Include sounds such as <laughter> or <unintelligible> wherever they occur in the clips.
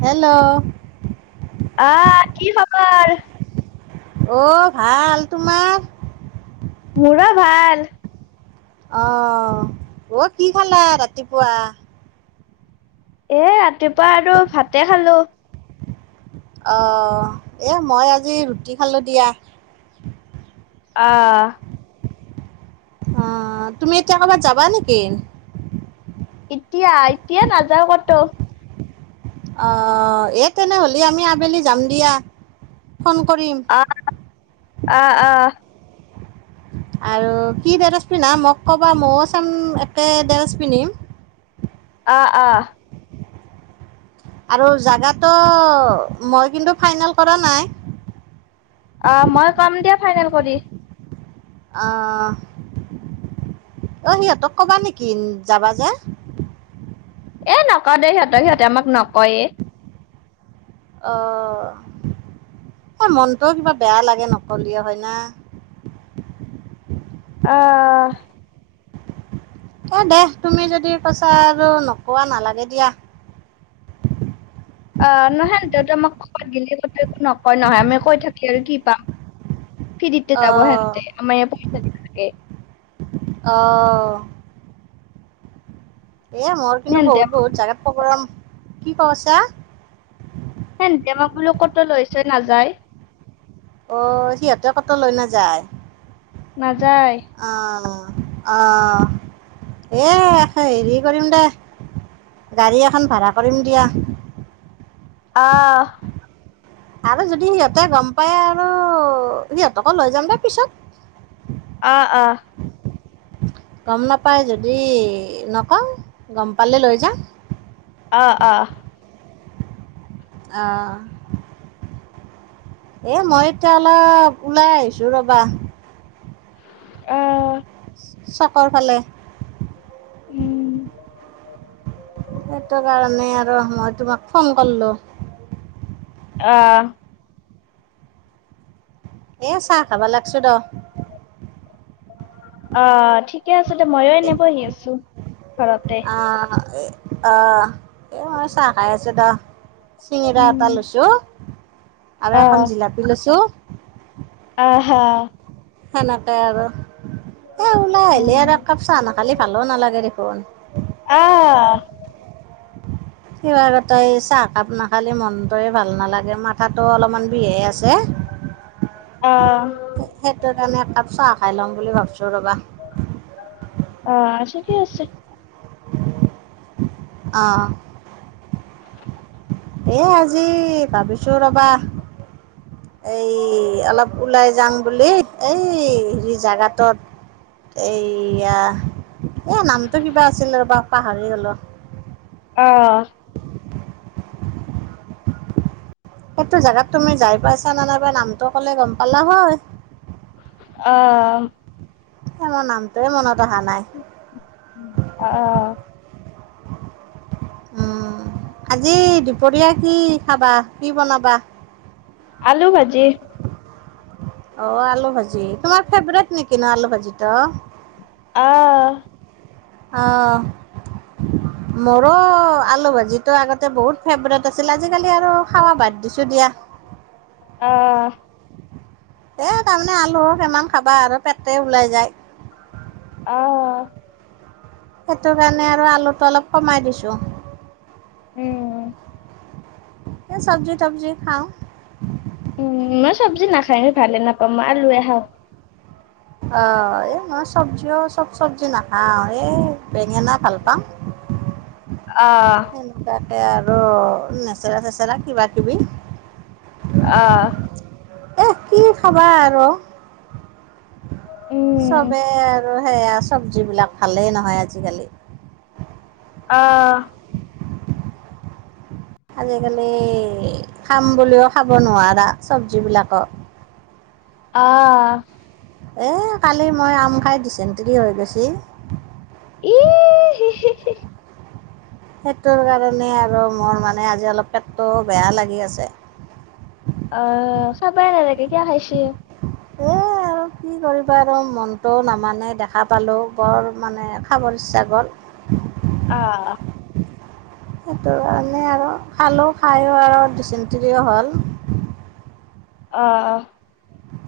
Hello অঁ, কি খবৰ? অ', ভাল তোমাৰ? মোৰো ভাল। অ', অ', কি খালা ৰাতিপুৱা? এ ৰাতিপুৱা এইটো আৰু ভাতে খালো। অ', এ মই আজি ৰুটি খালো দিয়া। অ। অহ, তুমি এতিয়া ক'ৰবাত যাবা নেকি? ইতিয়া, ইতিয়া নাযাওঁ কতো। অ', এ তেনেহ'লে আমি আবেলি যাম দিয়া। ফোন কৰিম। অ', অ। আৰু কি ড্ৰেৰেছ পিন্ধা মোক ক'বা ময়ো চাম একে ড্ৰেছ পিন্ধিম। অ', অ। আৰু জাগাটো মই কিন্তু ফাইনেল কৰা নাই। অ', মই কম দিয়া ফাইনেল কৰি। অহ, অ', সিহঁতক কবা নেকি যাবা যে? এ নক দে সিহঁতক সিহঁতে আমাক নকয়ে। অ', মনটোও কিবা বেয়া লাগে নকলি হয় না? অহ। এ দে তুমি যদি কৈছা আৰু নোকোৱা নালাগে দিয়া। অ', নহয়ন দেতো আমাক কাত গিলি কথা একো নকয় নহয়, আমি কৈ থাকি আৰু কি পাম? ফ্ৰীৰিতে যাব অহ হেহতে আমাৰ অহ <unintelligible> এই মোৰ কিন্তু সেহতে বহুত, বহুত জাগাত প্ৰগ্ৰাম। কি কইচা? হেন ডেমাক বোলো ক'তো লৈ চৈ নাযায়। অ', সিহঁতে ক'তো লৈ নাযায়। নাযায়। অ', এ হেৰি কৰিম দে গাড়ী এখন ভাড়া কৰিম দিয়া। অহ। আৰু যদি সিহঁতে গম পায় আৰু সিহঁতকো লৈ যাম দে পিছত। অ', অ। গম নাপায় যদি নকওঁ গম পালে লৈ যাম। অ', অ। অ এ মই এতিয়া অলপ ওলাই আহিছো ৰ'বা। অ। চকৰ ফালে। উম। সেইটো কাৰণে আৰু মই তোমাক ফোন কৰলো। অহ। এ চাহ খাবা লাগছো দ। অ। ঠিকে আছে দে, মইয়ো এনেই বহি আছো ঘৰতে। আ, এই মই চা, খায় আছোঁ দা চিঙিৰা উম। এটা লৈছোঁ। আৰু আহ এখন জিলাপি লৈছোঁ। অ', হা সেনেকে আৰু। এ, ওলাই আহিলি উম, আৰু একাপ চাহ নাখালি ভালো নালাগে দেখোন। আহ কিবা আগতে এই চাহ একাপ নাখালে মনটোৱে ভাল নালাগে মাথাটো অলপমান বিহে আছে। আহ সেইটোৰ কাৰণে একাপ চাহ খাই ল'ম বুলি ভাব অ', <unintelligible> ঠিকে আছে। অঁ। এ আজি ভাবিছো ৰ'বা এই অলপ ওলাই যাম বুলি। এই হেৰি জাগটোত এয়া এ নামটো কিবা আছিলে ৰ'বা, পাহৰি গলো। অঁহ '। সেইটো জেগাত তুমি যাই পাইছা নে নাই বা। নামটো কলে গম পালা হয়। অঁ,। মোৰ নামটোৱে মনত অহা নাই। আহ উম, আজি দুপৰীয়া কি খাবা, কি বনাবা? আলু ভাজি অঁ, আলু ভাজি। তোমাৰ ফেভৰেট নেকি ন আলু ভাজিটো? অঁ,। অ', মোৰো আলু ভাজিটো আগতে বহুত ফেভৰেট আছিল। আজিকালি আৰু খাৱা বাত দিছোঁ দিয়া আহ এহ, তাৰমানে আলু কিমান খাবা আৰু পেটে ওলাই যায়। আহ সেইটো কাৰণে আৰু আলুটো অলপ কমাই দিছোঁ। উম এ চব্জি-তব্জি খাওঁ। উম মই চব্জি নাখাই ভালে নাপাও। মই আলু এ খাওঁ। অ', এ মই চব্জিও চব চব্জি নাখাও এ বেঙেনা ভাল পাম। আহ সেনকা এ, আৰু নেচেৰা-চেচেৰা কিবা কিবি। অঁহ'। এহ, কি খাবা আৰু উম চবেই আৰু সেয়া চব্জিবিলাক ভালেই নহয় আজিকালি। অঁহ'। আজিকালি খাম বুলিও খাব নোৱাৰা চব্জিবিলাকক। অঁহ'। এ কালি মই আম খাই দিচণ্টৰি হৈ গৈছী। এহিহিহি। সেইটোৰ কাৰণে আৰু মোৰ মানে আজি অলপ পেটটোও বেয়া লাগি আছে। অহ ' খাবই নালাগে, কিয়া খাইছ? এ, আৰু কি কৰিবা আৰু মনটোও নামানে দেখা পালো বৰ মানে খাবৰ ইচ্ছা গল অ সেইটো কাৰণে আৰু খালোঁ খাইো আৰু দিচেন্ত্ৰীও হ'ল। অ',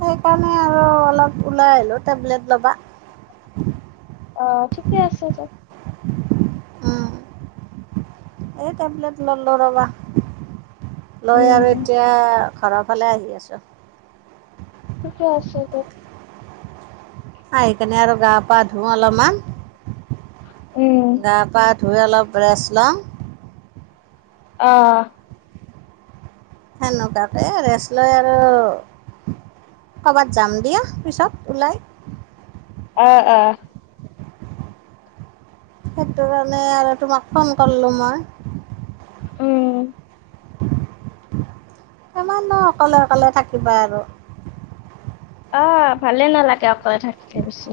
সেইকাৰণে আৰু অলপ ওলাই আহিলো টেবলেট ল'বা। অ ঠিকে আছে দে। উম এই টেবলেট ললো ৰবা। লৈ আৰু উম এতিয়া ঘৰ ফালে আহি আছো। ঠিকে আছে ত আহি কেনে আৰু গা পা ধুও অলপমান। উম গা পা ধুই অলপ ৰেষ্ট লওঁ। আহ সেনেকুৱাকে ৰেষ্ট লৈ আৰু ক'বাত যাম দিয়া পিছত ওলাই। আহ আহ। সেইটো কাৰণে আৰু তোমাক ফোন কৰিলোঁ মই। উম। কিমান নো অকলে অকলে থাকিবা আৰু। অ ভালে নালাগে অকলে থাকি বেছি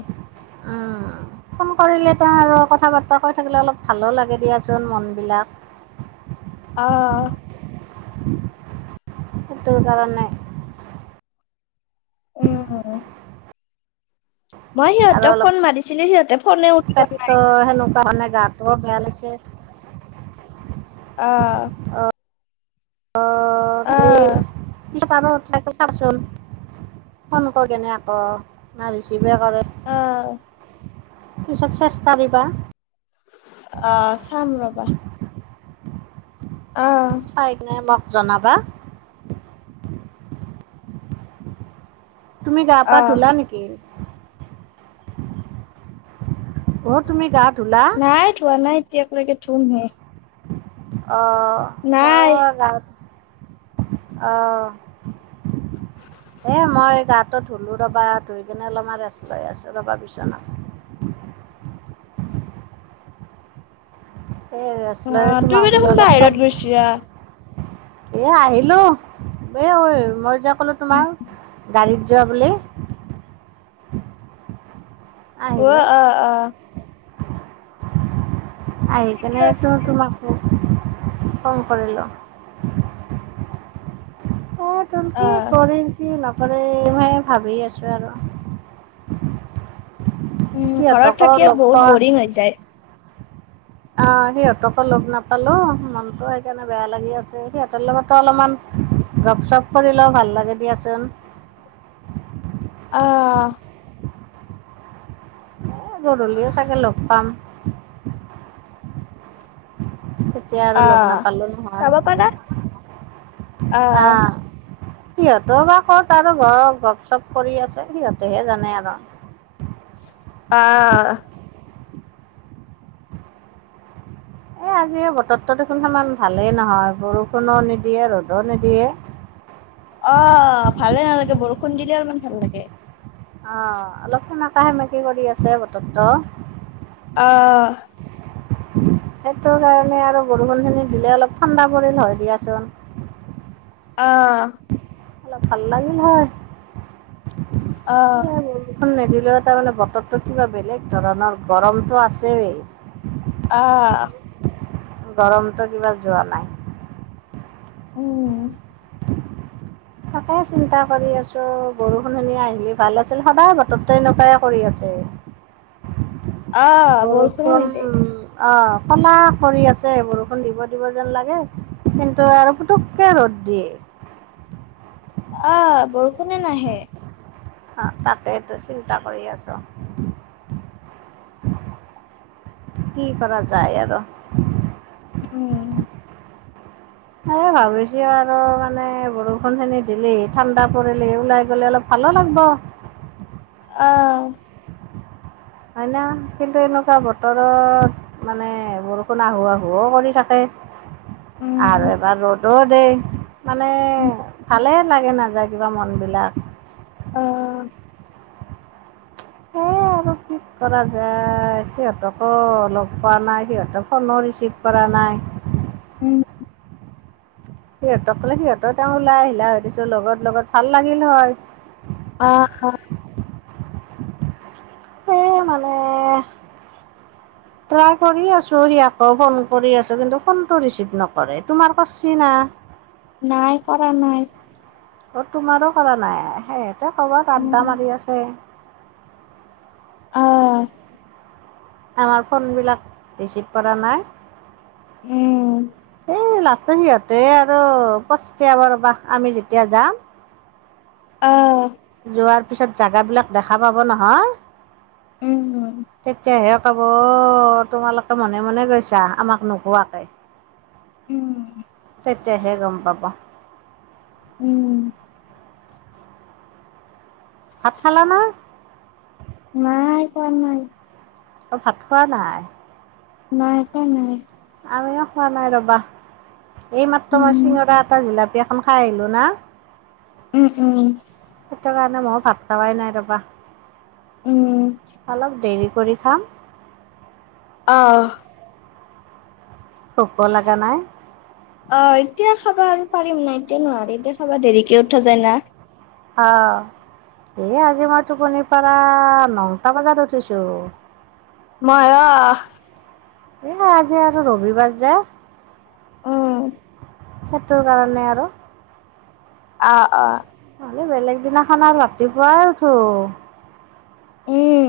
উম ফোন কৰিলে তেওঁ আৰু কথা বাৰ্তা কৈ থাকিলে অলপ ভালো লাগে দিয়াচোন মনবিলাক। আহ। সেইটোৰ কাৰণে উম <unintelligible> মই সিহঁতক ফোন মাৰিছিলো সিহঁতক পেট সেনেকুৱা মানে গাতোও ভাল আছে। আহ। অ। আহ উঠ চাচোন ফোন কৰ কেনে আকৌ ভাবিছো কিবা কৰে। আহ পিছত চেষ্টা দিবা। অ চাম ৰবা। আহ চাইক নে মোক জনাবা। তুমি গা পা আহ ধূলা নেকি? <unintelligible> অ তুমি গা ধূলা? এতিয়া একেলকে ধুম হে। অঁ ময়ো গাঁৱ- আহ হ মই গাটো ধুলো ৰবা ধুই কিনে অলপমান ৰেষ্ট লৈ আছো ৰবা বিছনা হয়! আহ তু বাৰ দেখোন বাহিৰত গৈছা। এ আহিলো এই ঐ মই যও! তোমাৰ উম, গাড়ীত যাবলৈ। অ 'হেল্ল'! অ অ অ ঠিকে 'তেনে আছে দিয়া। কম কৰি লো এ তম কি আহ কৰিম কি নাপা কৰি মে ভাবি আছোঁ আৰু উম! ঘৰত সিহঁতকো থাকিয়ে লগ বহুত বৰিং হৈ যায়। আহ সিহঁতকো লগ নাপালো, মনটো সেইকাৰণে বেয়া লাগি আছে সিহঁতৰ লগতো অলপমান গপ চপ কৰিলেও ভাল লাগে দিয়াচোন অ ' হ! গধূলিও চাগে লগ পাম। <inaudible> হয়। তেতিয়া আৰু লগ আহ নাপালো নহয় চাব পাৰা আহ আহ! সিহঁতৰ বা ক'ত আৰু ঘ গপ চপ কৰি আছে সিহঁতেহে জানে আৰু আহ এ আজি বতৰটো দেখোন সমান ভালেই নহয়' বৰষুণো নিদিয়ে ৰ'দো নিদিয়ে অ ভালে নালাগে বৰষুণ খুন্দিলে অলমান ভাল লাগে। আহ অলপ সেমকাা সেমকি কৰি আছে বতৰটো আহ! সেইটো কাৰণে আৰু বৰষুণ খিনি দিলে অলপ ঠাণ্ডা পৰিল হয় দিয়াচোন আহ! অলপ ভাল লাগিল হয়। আহ উ' খন নিদিলেও তাৰমানানে বতৰটো কিবা বেলেগ ধৰণৰ গৰমতটো আছেই। আহ! গৰমতটো কিবা যোৱা নাই উম! তাকে চিন্তা কৰি আছো, বৰষুণিন আহি ভাল আছিল সদায় বতৰতে এনেকুৱাই কৰি আছে আহ বলছ ন নিট অ ক'লা কৰি আছে বৰষুণ দিব দিব যেন লাগে কিন্তু আৰু পুতুককৈ ৰ'দ দিয়ে। আহ বৰষুণে নাহে আহ তাকেইটো চিন্তা কৰি আছো, কি কৰা যায় আৰু, উম'। এ, ভাবিছ আৰু মানে বৰষুণ খিনি দিলিহ ঠাণ্ডা পৰিলি ওলাই গলে অলপ ভালো লাগব। আহ'। হয় না, কিন্তে কা বতৰত মানে বৰষুণ আহো আহুও কৰি থাকে। আৰু উম এবাৰ ৰ'দোত দে মানে ভালে লাগে নাযায় কিবা মন বিলাক আহ সেই আৰু কি কৰা যায়, সিহঁতকো লগ পোৱা নাই। সিহঁতেক ফোনো ৰিচিভ কৰা নাই। উম '। সিহঁতক কলে সিহঁতেৰ তেওঁ ওলাই আহিলা হয়। দিছো লগত লগত ভাল লাগিল হয়। অ, অ'। স মানে। ট্ৰাই কৰি আছো আকৌ ফোন কৰি আছো কিন্তু ফোনটো ৰিচিভ নকৰে। তোমাৰ কছি না? নাই কৰা নাই। অ, তোমাৰো কৰা নাই সেই ত কৰবাত আড্ডা উম মাৰি আছে। অহ '। আমাৰ ফোনবিলাক ৰিচিভ কৰা নাই। উম'। এই লাষ্টৰ সিহঁতে আৰু পচতিয়ব ৰবা। আমি যেতিয়া যাম। অহ '। যোৱাৰ পিছত জোগাবিলাক দেখা পাব নহয়। উম তেতিয়া হে কব, তোমালোকে মনে মনে গৈছা আমাক নোহোৱাকে। উম '। তেতিয়াহে গম পাব। উম'। ভাত খালা নাই? নাই, খোৱা নাই। অ, ভাত খোৱা নাই। নাই খোৱা নাই। আমিও খোৱা নাই ৰ'বা। এই মাত্ৰ মই উম, চিঙৰা এটা জিলাপিয় অখন খাই আহিলোঁ না। উম, উম'। সেইটো কাৰণে মই ভাত খাৱাই নাই ৰবা। উম, অলপ দেৰি কৰি খাম। আহ'। ভোক লগা নাই। অ' এতিয়া খাবা আৰু পাৰিম নাই এতিয়া নোৱাৰ এতিয়া খাবা দেৰিকে উঠা যায় না। অ 'এ আজি মই টোপনিৰ পৰা নটা বজাত উঠিছো ময়ো অ ' <inaudible> উম, সেইটোৰ কাৰণে আৰু। <inaudible> খালি বেলেগ দিনাখন আৰু ৰাতিপুৱাই উঠো উম,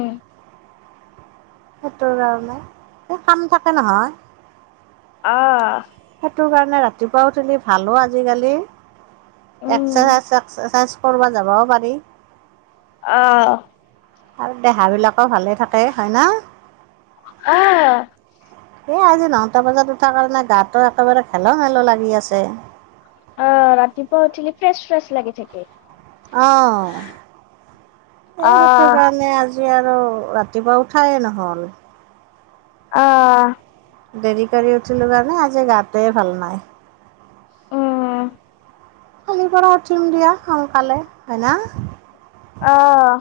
সেইটোৰ কাৰণে এই কাম থাকে নহয়। অ ' সেইটো কাৰণে ৰাতিপুৱা উঠিলি ভালো আজিকালি উম, এক্সাৰচাইজ চেক্সাৰচাইজ কৰিব যাবও পাৰি। আহ আৰু দেহ বিলাকো ভালে থাকে হয় ন' অ' এই আজি নটা বজাত উঠা কাৰণে গাো একেবাৰে খেল মেলো লাগি আছে। আহ ৰাতিপুৱা উঠিলি ফ্ৰেছ ফ্ৰেছ লাগি থাকে। অ ' সেইটো অ', কাৰণে আজি আজি আৰু ৰাতিপুৱা উঠায়ে নহ'ল অ ' দেৰি কৰি উম কালিৰ পৰা উঠিম দিয়া সোনকালে হয়না। অ',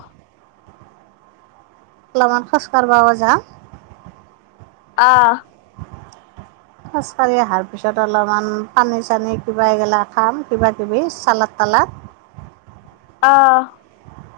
অলপমান খোজ কঢ়াব যাম অ ' খোজকাঢ়ি অহাৰ পিছত অলপমান পানী চানী কিবা এইগিলা খাম কিবাাকিবি চালাত তালাত অ '